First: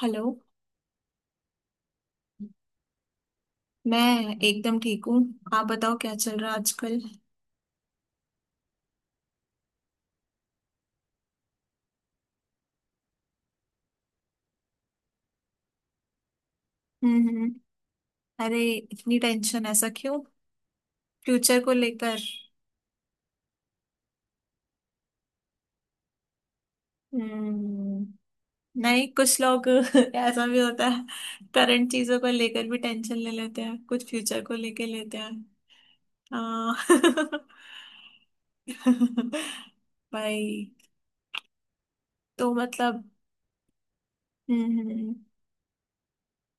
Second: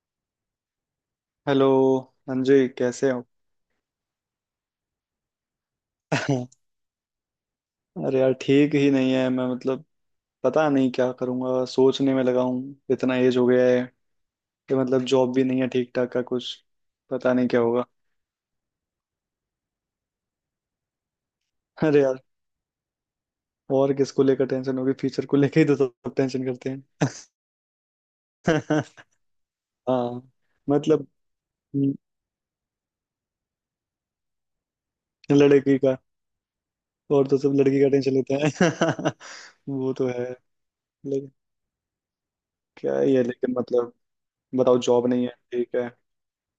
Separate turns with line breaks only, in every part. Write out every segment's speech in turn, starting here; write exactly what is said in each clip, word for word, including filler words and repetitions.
Hello.
Hello. Anjay कैसे हो?
मैं एकदम ठीक हूँ। आप बताओ क्या चल रहा है आजकल।
अरे यार, ठीक ही नहीं है। मैं, मतलब, पता नहीं क्या करूंगा। सोचने में लगा हूँ, इतना एज हो गया है कि मतलब जॉब भी नहीं है ठीक ठाक का कुछ।
हम्म
पता नहीं
हम्म।
क्या होगा।
अरे इतनी टेंशन ऐसा क्यों, फ्यूचर को
अरे
लेकर?
यार, और किसको लेकर टेंशन होगी? फ्यूचर को लेकर ही तो सब टेंशन करते हैं।
हम्म। नहीं, कुछ लोग
हाँ,
ऐसा भी होता है।
मतलब,
करंट
हम्म,
चीजों को लेकर भी टेंशन ले लेते हैं कुछ, फ्यूचर को लेकर लेते हैं।
लड़की का।
हाँ
और तो सब लड़की का टेंशन लेते हैं। वो तो है।
भाई
लेकिन
तो
क्या
मतलब।
ही है, लेकिन मतलब बताओ,
हम्म
जॉब
हम्म,
नहीं है, ठीक है।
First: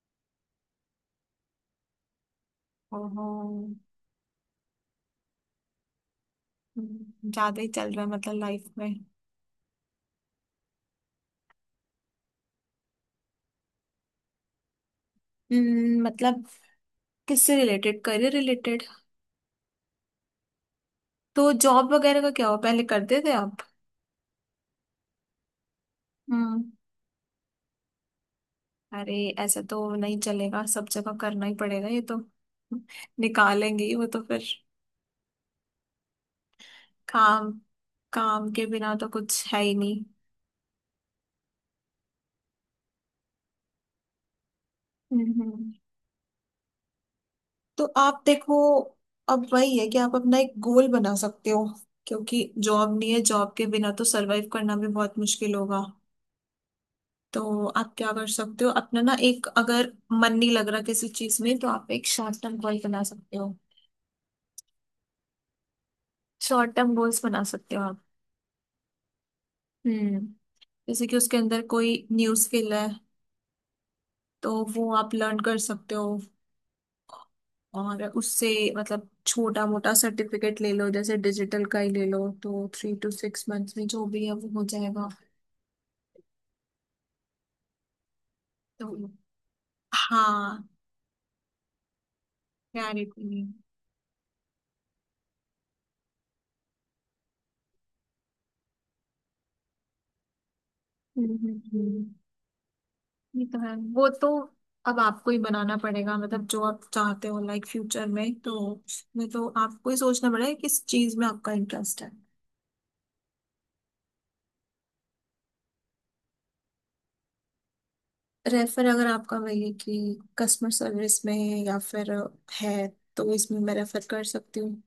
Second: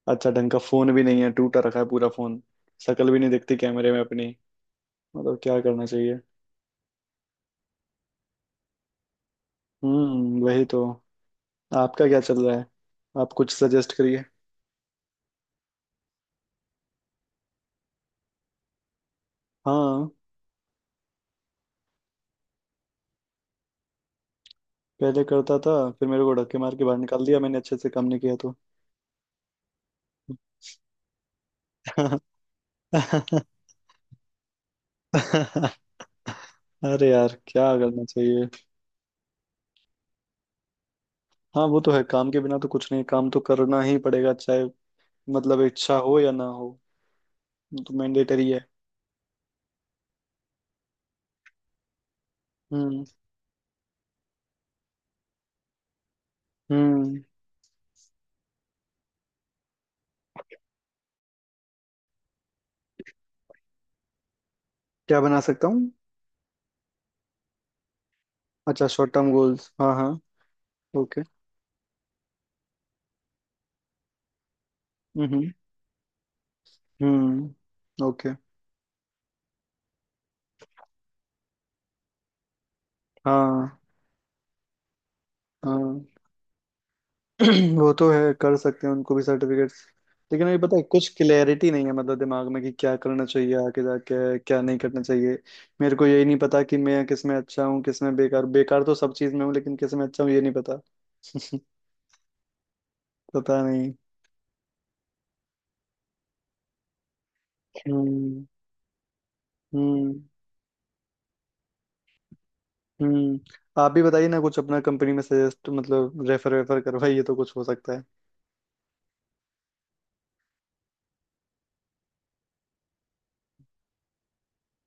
अच्छा ढंग का फोन भी नहीं है, टूटा रखा है पूरा फोन। शक्ल भी
ओहो।
नहीं दिखती कैमरे में अपनी। मतलब क्या करना चाहिए?
हम्म, ज्यादा ही चल रहा है मतलब लाइफ में।
हम्म, वही तो। आपका क्या चल रहा है? आप कुछ सजेस्ट करिए।
हम्म मतलब किससे रिलेटेड, करियर रिलेटेड?
हाँ,
तो जॉब वगैरह का क्या हुआ, पहले करते थे आप?
पहले करता था। फिर मेरे को धक्के
हम्म।
मार के बाहर निकाल दिया, मैंने अच्छे से काम नहीं किया तो।
अरे ऐसा तो नहीं चलेगा, सब जगह करना ही पड़ेगा ये तो, निकालेंगे ही वो तो फिर।
अरे यार,
काम,
क्या करना चाहिए?
काम के बिना तो कुछ है ही नहीं।
हाँ, वो तो है, काम के बिना तो कुछ नहीं, काम तो करना ही पड़ेगा चाहे, मतलब,
हम्म।
इच्छा हो या ना हो। वो
तो
तो
आप
मैंडेटरी
देखो,
है।
अब वही है कि आप अपना एक गोल बना सकते हो, क्योंकि जॉब
हम्म
नहीं है, जॉब के बिना तो सरवाइव करना भी बहुत मुश्किल होगा।
हम्म।
तो आप क्या कर सकते हो अपना ना, एक अगर मन नहीं लग रहा किसी चीज में तो आप एक शॉर्ट टर्म गोल बना सकते हो।
क्या बना सकता हूँ?
शॉर्ट टर्म गोल्स बना सकते हो।
अच्छा, शॉर्ट टर्म गोल्स, हाँ।
हम्म। जैसे कि
हाँ।
उसके अंदर कोई न्यू स्किल है तो वो आप लर्न
हम्म
कर सकते हो।
हम्म,
और
ओके।
उससे मतलब छोटा मोटा सर्टिफिकेट ले लो, जैसे डिजिटल का ही ले लो तो थ्री टू सिक्स मंथ्स
हाँ
में जो भी है वो हो जाएगा।
हाँ। वो तो है, कर सकते
तो
हैं उनको भी सर्टिफिकेट्स। लेकिन अभी
हाँ,
पता है, कुछ क्लैरिटी नहीं है मतलब दिमाग में कि क्या करना
क्लैरिटी।
चाहिए आगे जाके, क्या नहीं करना चाहिए। मेरे को यही नहीं पता कि मैं किस में अच्छा हूँ, किस में बेकार। बेकार तो सब चीज में हूँ, लेकिन किस में अच्छा हूँ ये नहीं पता।
हम्म हम्म, हम्म। ये तो
पता
है,
नहीं।
वो तो अब आपको ही बनाना पड़ेगा मतलब जो आप चाहते हो लाइक फ्यूचर में,
हम्म
तो उसमें तो आपको ही
हम्म
सोचना पड़ेगा किस चीज में आपका इंटरेस्ट है।
हम्म। आप भी बताइए ना कुछ अपना, कंपनी में सजेस्ट मतलब रेफर वेफर करवाइए तो कुछ हो सकता है।
रेफर, अगर आपका वही कि कस्टमर सर्विस में या फिर है, तो इसमें मैं रेफर कर सकती हूँ।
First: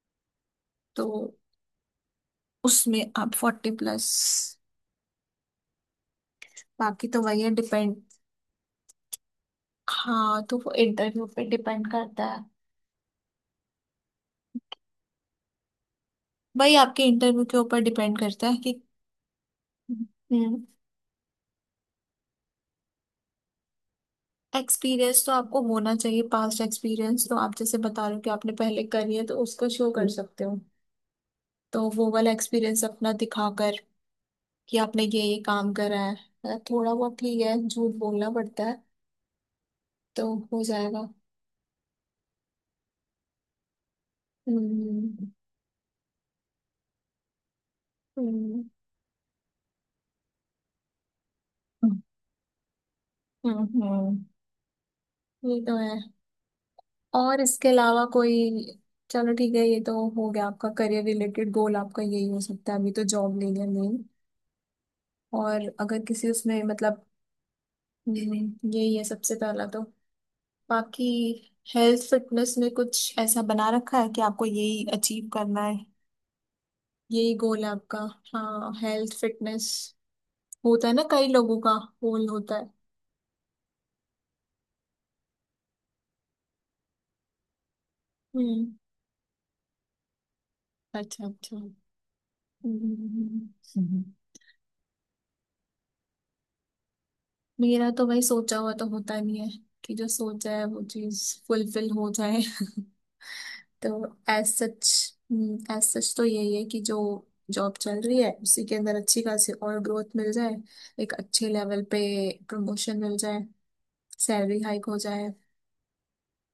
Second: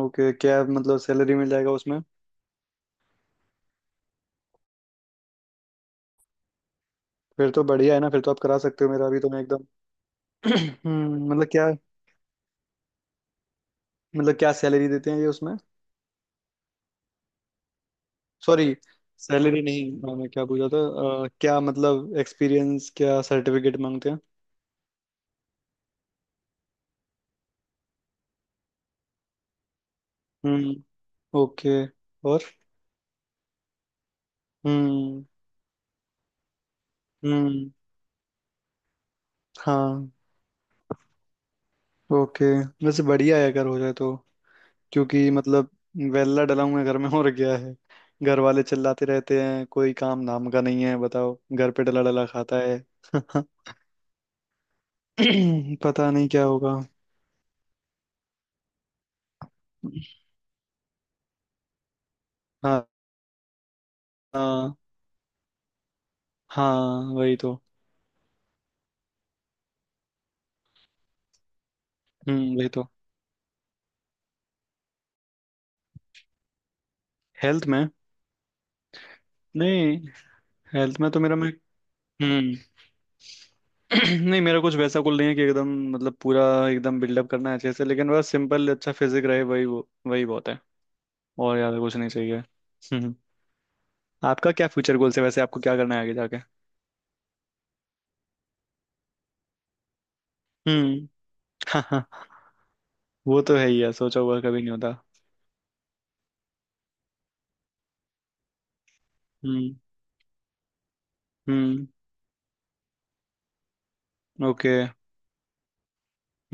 ओके, क्या मतलब
तो
सैलरी मिल जाएगा?
उसमें आप फोर्टी प्लस, बाकी तो वही
फिर
है
तो बढ़िया
डिपेंड।
है ना, फिर तो आप करा सकते हो, मेरा अभी तो मैं एकदम।
हाँ, तो वो इंटरव्यू
हम्म,
पे
मतलब क्या,
डिपेंड करता है।
मतलब क्या सैलरी देते हैं ये उसमें?
वही आपके इंटरव्यू के ऊपर डिपेंड करता है
सॉरी,
कि।
सैलरी नहीं। हाँ, मैं क्या
हम्म।
पूछा था। अ, क्या मतलब एक्सपीरियंस, क्या सर्टिफिकेट मांगते हैं?
एक्सपीरियंस तो आपको होना चाहिए, पास्ट एक्सपीरियंस तो आप जैसे बता रहे हो कि आपने पहले करी है तो उसको शो कर सकते हो।
हम्म, ओके।
तो वो वाला
और,
एक्सपीरियंस अपना दिखाकर कि आपने ये
हम्म
ये काम करा है मतलब। थोड़ा बहुत ठीक है,
हम्म,
झूठ बोलना पड़ता है।
हाँ,
तो हो जाएगा।
ओके। वैसे बढ़िया है अगर हो जाए तो।
हम्म
क्योंकि मतलब वेल्ला डला हुआ है घर में, और क्या है। घर वाले
हम्म।
चिल्लाते रहते हैं, कोई काम नाम का नहीं है, बताओ घर पे डला डला खाता है।
हम्म हम्म, ये तो है।
पता नहीं क्या होगा।
और इसके अलावा कोई, चलो ठीक है, ये तो हो गया आपका करियर रिलेटेड गोल, आपका यही हो सकता है
हाँ
अभी तो, जॉब ले लिया नहीं।
हाँ।
और अगर किसी उसमें
हाँ,
मतलब,
वही तो।
हम्म, यही है सबसे पहला तो। बाकी हेल्थ फिटनेस
हम्म, वही
में
तो।
कुछ ऐसा बना रखा है कि आपको यही अचीव करना है? यही गोल
हेल्थ
है
में?
आपका? हाँ, हेल्थ फिटनेस।
नहीं,
होता है
हेल्थ
ना,
में तो
कई
मेरा, मैं,
लोगों का गोल
हम्म,
होता है।
नहीं मेरा कुछ वैसा कुल नहीं है कि एकदम मतलब पूरा एकदम बिल्डअप करना है अच्छे से, लेकिन बस सिंपल
हम्म।
अच्छा फिजिक रहे, वही वो, वही बहुत है।
अच्छा अच्छा।
और ज्यादा कुछ नहीं चाहिए। हम्म।
हम्म। हम्म।
आपका क्या फ्यूचर गोल्स है वैसे? आपको क्या करना है आगे जाके?
मेरा तो भाई सोचा हुआ तो होता नहीं है कि जो सोचा है वो
हम्म।
चीज
हाँ
फुलफिल
हाँ,
हो जाए
वो तो है ही है,
तो
सोचा हुआ
एज
कभी नहीं होता।
सच, एज सच तो यही है कि जो जॉब चल रही है उसी के अंदर अच्छी खासी
हम्म
और ग्रोथ मिल जाए, एक अच्छे लेवल
हम्म,
पे प्रमोशन मिल जाए, सैलरी
ओके।
हाइक हो जाए।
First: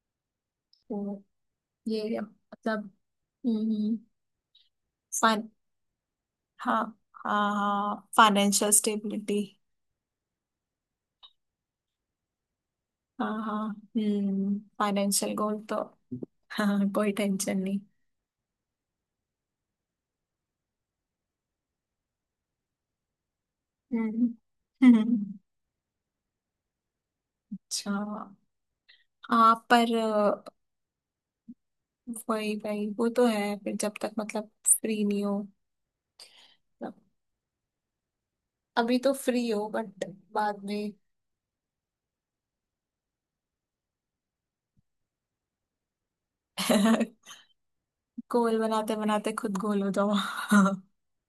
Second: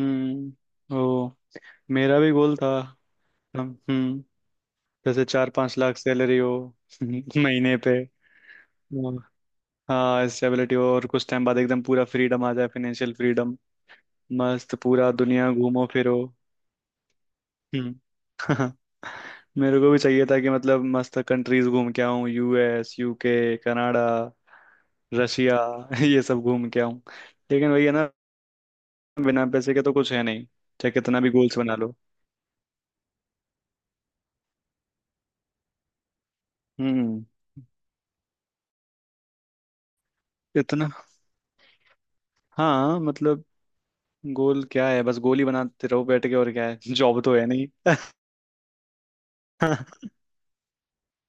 हम्म, ओ।
तो ये
मेरा
है,
भी गोल था।
मतलब।
हम- हम्म, जैसे
फाइन।
चार पांच लाख सैलरी हो
हाँ। हाँ
महीने पे।
हाँ, फाइनेंशियल
हाँ।
स्टेबिलिटी।
हाँ, स्टेबिलिटी हो और कुछ टाइम बाद एकदम पूरा फ्रीडम आ जाए, फाइनेंशियल
हाँ
फ्रीडम।
हाँ। हम्म,
मस्त पूरा
फाइनेंशियल
दुनिया
गोल तो।
घूमो फिरो।
हाँ, कोई टेंशन नहीं।
हम्म। मेरे को भी चाहिए था कि मतलब मस्त कंट्रीज घूम के आऊँ, यू एस यू के कनाडा
हम्म हम्म,
रशिया। ये सब घूम के आऊँ। लेकिन वही है
अच्छा।
ना, बिना
हाँ
पैसे के तो
पर
कुछ है नहीं,
अ,
चाहे कितना भी गोल्स बना लो।
वही वही, वो तो है फिर, जब तक मतलब फ्री नहीं हो मतलब।
हम्म।
अभी तो फ्री हो बट बाद
इतना,
में।
हाँ, मतलब गोल क्या है, बस गोल ही बनाते रहो बैठ के, और क्या है। जॉब तो है नहीं।
गोल बनाते बनाते खुद गोल हो जाओ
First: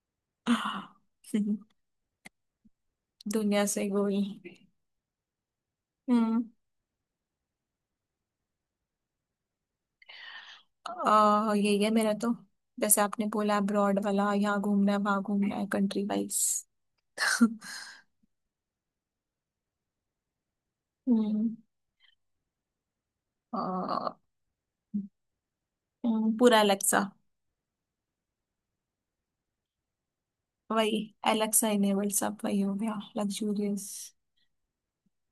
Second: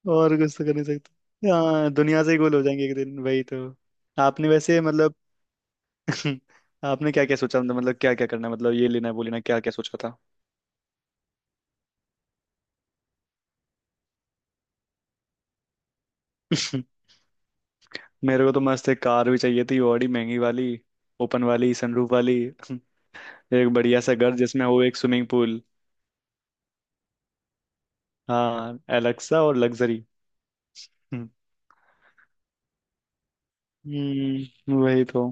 और कुछ तो कर नहीं सकते। हाँ, दुनिया से ही गोल हो जाएंगे एक दिन, वही तो।
दुनिया से गोल।
आपने वैसे मतलब
हम्म,
आपने क्या क्या सोचा, मतलब क्या क्या करना है, मतलब ये लेना है वो लेना है, क्या क्या सोचा था?
अ, यही है मेरा तो, जैसे आपने बोला अब्रॉड वाला, यहाँ घूमना है वहां घूमना है कंट्री वाइज
मेरे को तो मस्त एक कार भी चाहिए थी, बड़ी महंगी वाली, ओपन
हम्म।
वाली, सनरूफ वाली। एक बढ़िया सा
अ,
घर जिसमें हो एक स्विमिंग पूल।
हम्म, पूरा एलेक्सा।
हाँ, एलेक्सा और लग्जरी।
वही, एलेक्सा इनेबल सब वही हो गया लग्जूरियस।
हम्म, वही तो।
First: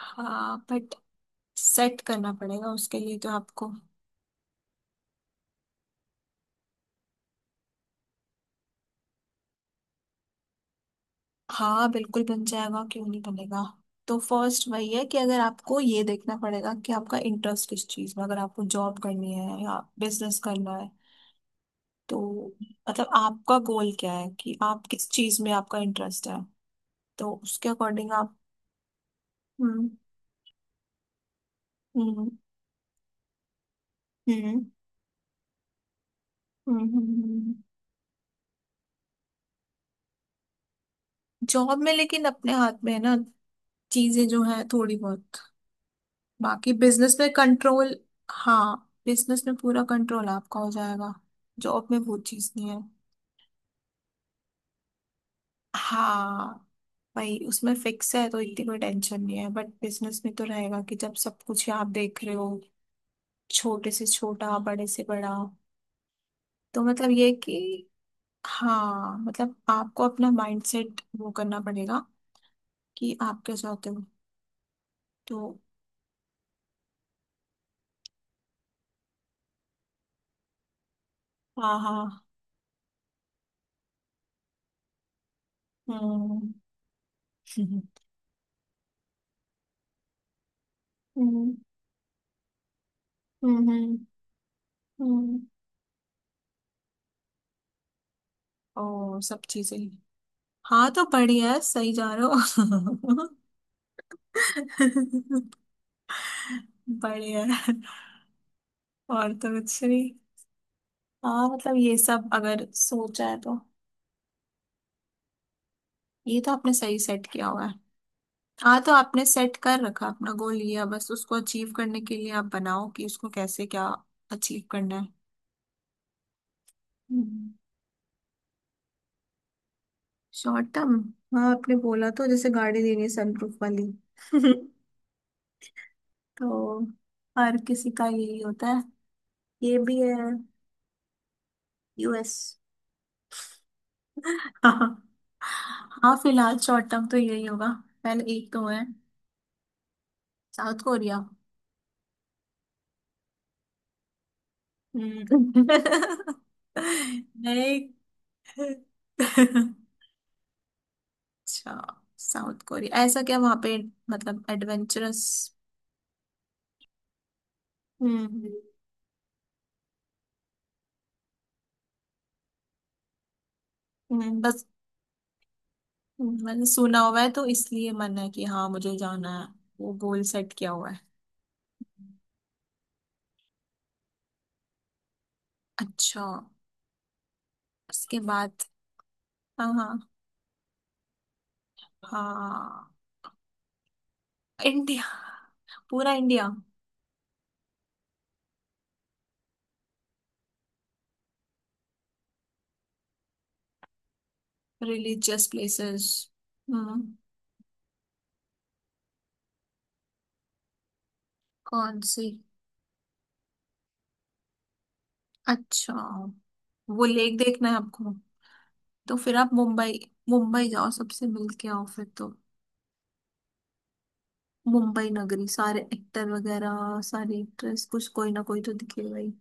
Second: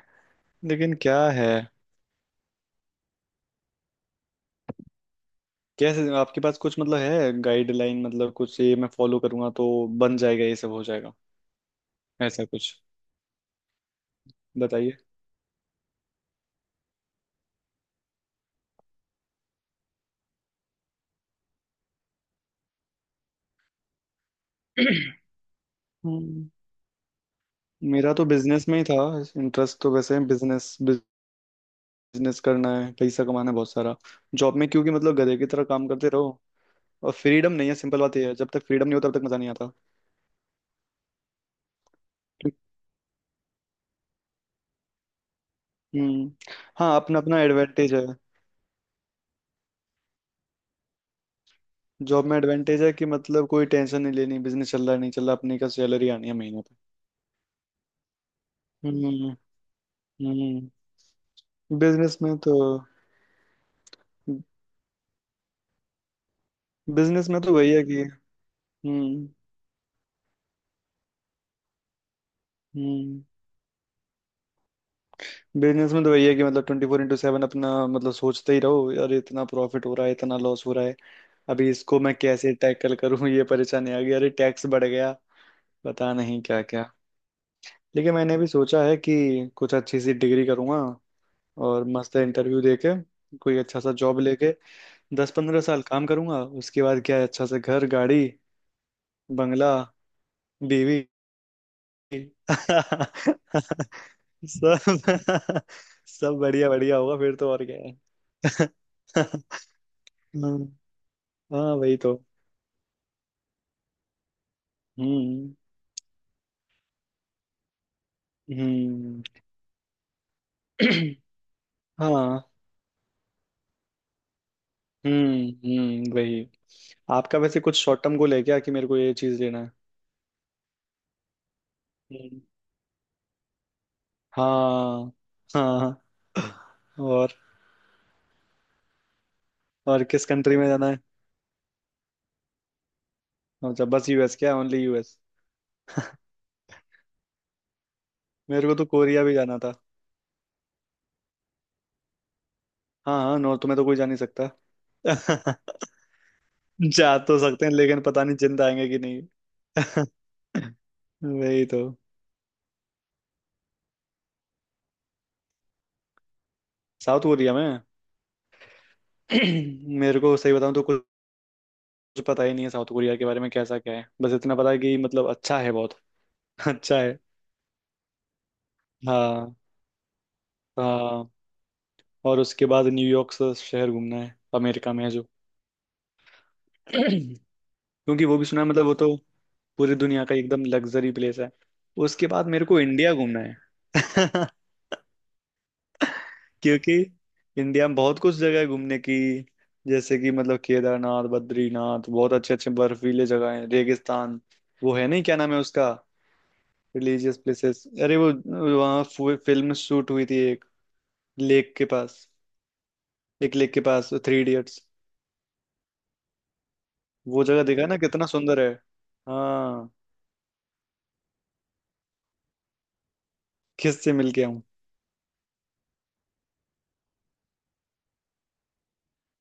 हाँ
लेकिन
बट
क्या है,
सेट करना पड़ेगा उसके लिए तो आपको।
कैसे आपके पास कुछ मतलब है गाइडलाइन, मतलब कुछ ये मैं फॉलो करूंगा तो बन जाएगा, ये सब हो जाएगा,
हाँ बिल्कुल
ऐसा
बन
कुछ
जाएगा, क्यों नहीं बनेगा? तो फर्स्ट वही
बताइए।
है कि अगर आपको ये देखना पड़ेगा कि आपका इंटरेस्ट किस चीज़ में, अगर आपको जॉब करनी है या बिजनेस करना है। तो मतलब आपका गोल क्या है कि आप किस चीज़ में, आपका इंटरेस्ट है।
हम्म,
तो उसके
मेरा
अकॉर्डिंग
तो
आप।
बिजनेस में ही था, इंटरेस्ट
हम्म
तो वैसे, बिजनेस।
हम्म।
बिजनेस करना है, पैसा कमाना है बहुत सारा।
हम्म
जॉब
हम्म
में क्योंकि मतलब गधे की तरह काम करते रहो,
हम्म,
और
हम्म,
फ्रीडम
हम्म,
नहीं है। सिंपल बात यह है, जब तक फ्रीडम नहीं होता तब तक मजा नहीं आता।
जॉब में लेकिन अपने हाथ में है ना चीजें जो है थोड़ी बहुत,
हम्म।
बाकी
हाँ,
बिजनेस
अपना
में
अपना एडवांटेज
कंट्रोल।
है।
हाँ, बिजनेस में पूरा कंट्रोल आपका हो जाएगा, जॉब में वो
जॉब में
चीज नहीं है।
एडवांटेज है कि मतलब कोई टेंशन नहीं लेनी, बिजनेस चल रहा है नहीं चल रहा, अपने का सैलरी आनी है
हाँ
महीने पे।
भाई, उसमें फिक्स है तो इतनी कोई
हम्म
टेंशन नहीं है, बट बिजनेस में तो
हम्म।
रहेगा कि जब सब कुछ ही आप
बिजनेस
देख रहे
में
हो,
तो,
छोटे से छोटा बड़े से बड़ा। तो मतलब
बिजनेस
ये
में तो वही है
कि
कि,
हाँ,
हम्म
मतलब आपको अपना माइंडसेट वो करना पड़ेगा कि
हम्म,
आप क्या चाहते हो। तो
बिजनेस में तो वही है कि मतलब ट्वेंटी फोर इंटू सेवन अपना मतलब सोचते ही रहो, यार इतना प्रॉफिट हो रहा है, इतना लॉस हो रहा है, अभी
हाँ
इसको मैं
हाँ।
कैसे टैकल करूं। ये परेशानी आ गई, अरे टैक्स बढ़ गया, पता
हम्म
नहीं क्या क्या। लेकिन मैंने भी सोचा है कि कुछ अच्छी सी डिग्री करूंगा
हम्म
और मस्त इंटरव्यू देके कोई
हम्म
अच्छा सा
हम्म
जॉब लेके दस
हम्म।
पंद्रह साल काम करूंगा, उसके बाद क्या है, अच्छा सा घर, गाड़ी,
ओ सब
बंगला,
चीजें। हाँ
बीवी।
तो बढ़िया है, सही जा रहे हो
सब, सब बढ़िया बढ़िया होगा फिर
बढ़िया
तो, और
है।
क्या है।
और
हाँ,
तो कुछ नहीं। हाँ
हाँ,
मतलब
वही
ये
तो।
सब अगर सोचा है तो,
हम्म
ये तो आपने सही सेट किया हुआ है। हाँ तो
हम्म।
आपने सेट कर रखा अपना गोल लिया, बस उसको अचीव करने के लिए
हाँ।
आप बनाओ कि उसको कैसे क्या अचीव करना है।
हम्म हम्म, वही। आपका वैसे कुछ शॉर्ट टर्म गोल है क्या, कि मेरे को ये चीज लेना है?
शॉर्ट टर्म, हाँ आपने बोला तो,
हम्म,
जैसे गाड़ी लेनी है सनप्रूफ वाली
हाँ हाँ।
तो
और
हर किसी का यही होता है, ये भी
और किस
है।
कंट्री में जाना है?
यूएस।
अच्छा, बस यू एस क्या, ओनली
हाँ
यू एस?
हाँ फिलहाल शॉर्ट टर्म तो यही होगा, पहले एक तो
मेरे को तो
है।
कोरिया भी जाना था।
South Korea.
हाँ हाँ, नॉर्थ में तो कोई जा नहीं सकता।
हम्म।
जा तो सकते हैं
नहीं,
लेकिन पता नहीं जिंदा आएंगे कि नहीं।
अच्छा
वही तो।
साउथ कोरिया ऐसा क्या वहां पे, मतलब एडवेंचरस?
साउथ कोरिया में
हम्म।
मेरे को सही बताऊं तो कुछ पता ही नहीं है साउथ कोरिया के बारे में, कैसा क्या है, बस
हम्म,
इतना
बस
पता है कि मतलब अच्छा है बहुत।
हम्म, मैंने सुना
अच्छा है।
हुआ है तो इसलिए मन है कि हाँ, मुझे जाना है।
हाँ
वो गोल सेट किया हुआ है।
हाँ। और उसके बाद न्यूयॉर्क से शहर घूमना है, अमेरिका में है जो।
अच्छा,
क्योंकि
उसके
वो भी सुना
बाद।
है मतलब, वो तो
हाँ
पूरी
हाँ।
दुनिया का एकदम लग्जरी प्लेस है। उसके बाद मेरे को
हाँ।
इंडिया घूमना है।
इंडिया, पूरा इंडिया।
क्योंकि इंडिया में बहुत कुछ जगह है घूमने की, जैसे कि मतलब केदारनाथ बद्रीनाथ, बहुत अच्छे अच्छे बर्फीले जगह हैं, रेगिस्तान। वो है नहीं, क्या
रिलीजियस
नाम है उसका,
प्लेसेस। हम्म।
रिलीजियस प्लेसेस, अरे वो, वहाँ फिल्म शूट हुई थी एक, लेक के
कौन
पास,
सी?
एक लेक के पास, थ्री इडियट्स।
अच्छा, वो लेक
वो जगह
देखना है
देखा ना
आपको।
कितना सुंदर है।
तो फिर आप
हाँ,
मुंबई, मुंबई जाओ सबसे मिल के आओ फिर तो।
किससे मिल के आऊँ?
मुंबई नगरी, सारे एक्टर वगैरह सारी एक्ट्रेस, कुछ कोई ना कोई तो दिखेगा ही।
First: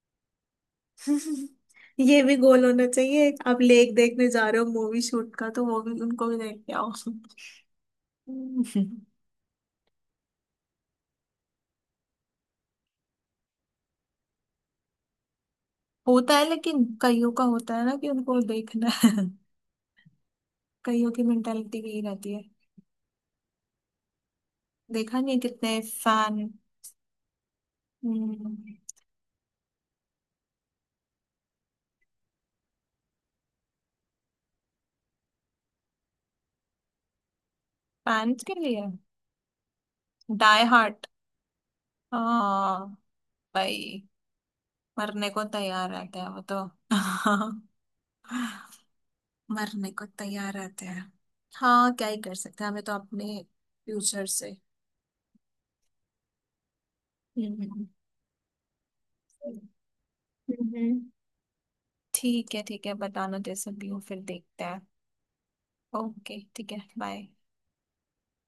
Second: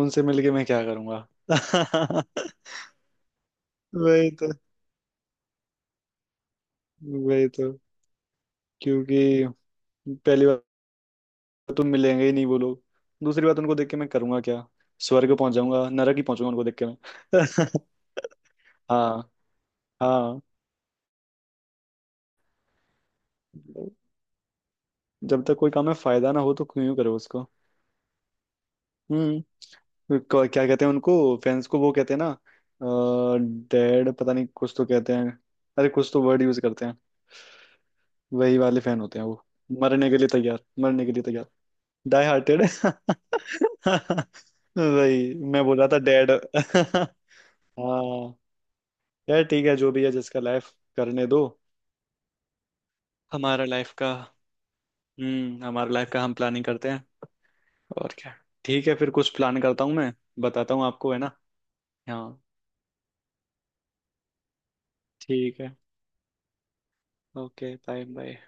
उनसे मिल के मैं क्या करूँगा?
ये भी गोल होना चाहिए, आप लेक देखने
वही
जा
तो,
रहे हो मूवी शूट का, तो वो भी, उनको भी देख के आओ
वही तो, क्योंकि पहली बार तो मिलेंगे ही नहीं वो लोग। दूसरी बात, उनको देख के मैं करूंगा क्या? स्वर्ग पहुंच जाऊंगा? नरक ही
होता
पहुंचूंगा
है
उनको देख
लेकिन,
के
कईयों का
मैं।
होता है ना कि उनको देखना है।
हाँ हाँ।
कईयों की मेंटालिटी यही रहती है, देखा नहीं है
जब तक कोई
कितने
काम में फायदा ना
फैन।
हो तो क्यों करो उसको। हम्म। क- क्या कहते हैं उनको, फैंस को वो कहते हैं ना, डेड, पता नहीं, कुछ तो कहते हैं, अरे कुछ तो वर्ड यूज करते हैं।
फैंस के
वही वाले
लिए।
फैन होते हैं वो, मरने के लिए तैयार,
डाई
मरने
हार्ट।
के लिए तैयार। Die hearted.
हाँ भाई, मरने
वही
को
मैं बोल रहा
तैयार
था,
रहते हैं
डेड।
वो तो
हाँ, यार ठीक है, जो
मरने
भी
को
है जिसका
तैयार
लाइफ,
रहते हैं।
करने दो।
हाँ, क्या ही कर सकते हैं, हमें तो अपने
हमारा लाइफ का,
फ्यूचर से।
हम्म, हमारा लाइफ का हम प्लानिंग करते हैं,
हम्म।
और क्या। ठीक है, फिर कुछ प्लान करता हूँ मैं, बताता हूँ
हम्म।
आपको, है ना। हाँ,
ठीक है ठीक है, बताना जैसे भी हो, फिर देखते हैं।
ठीक है।
ओके ठीक है, बाय।
Okay, bye bye.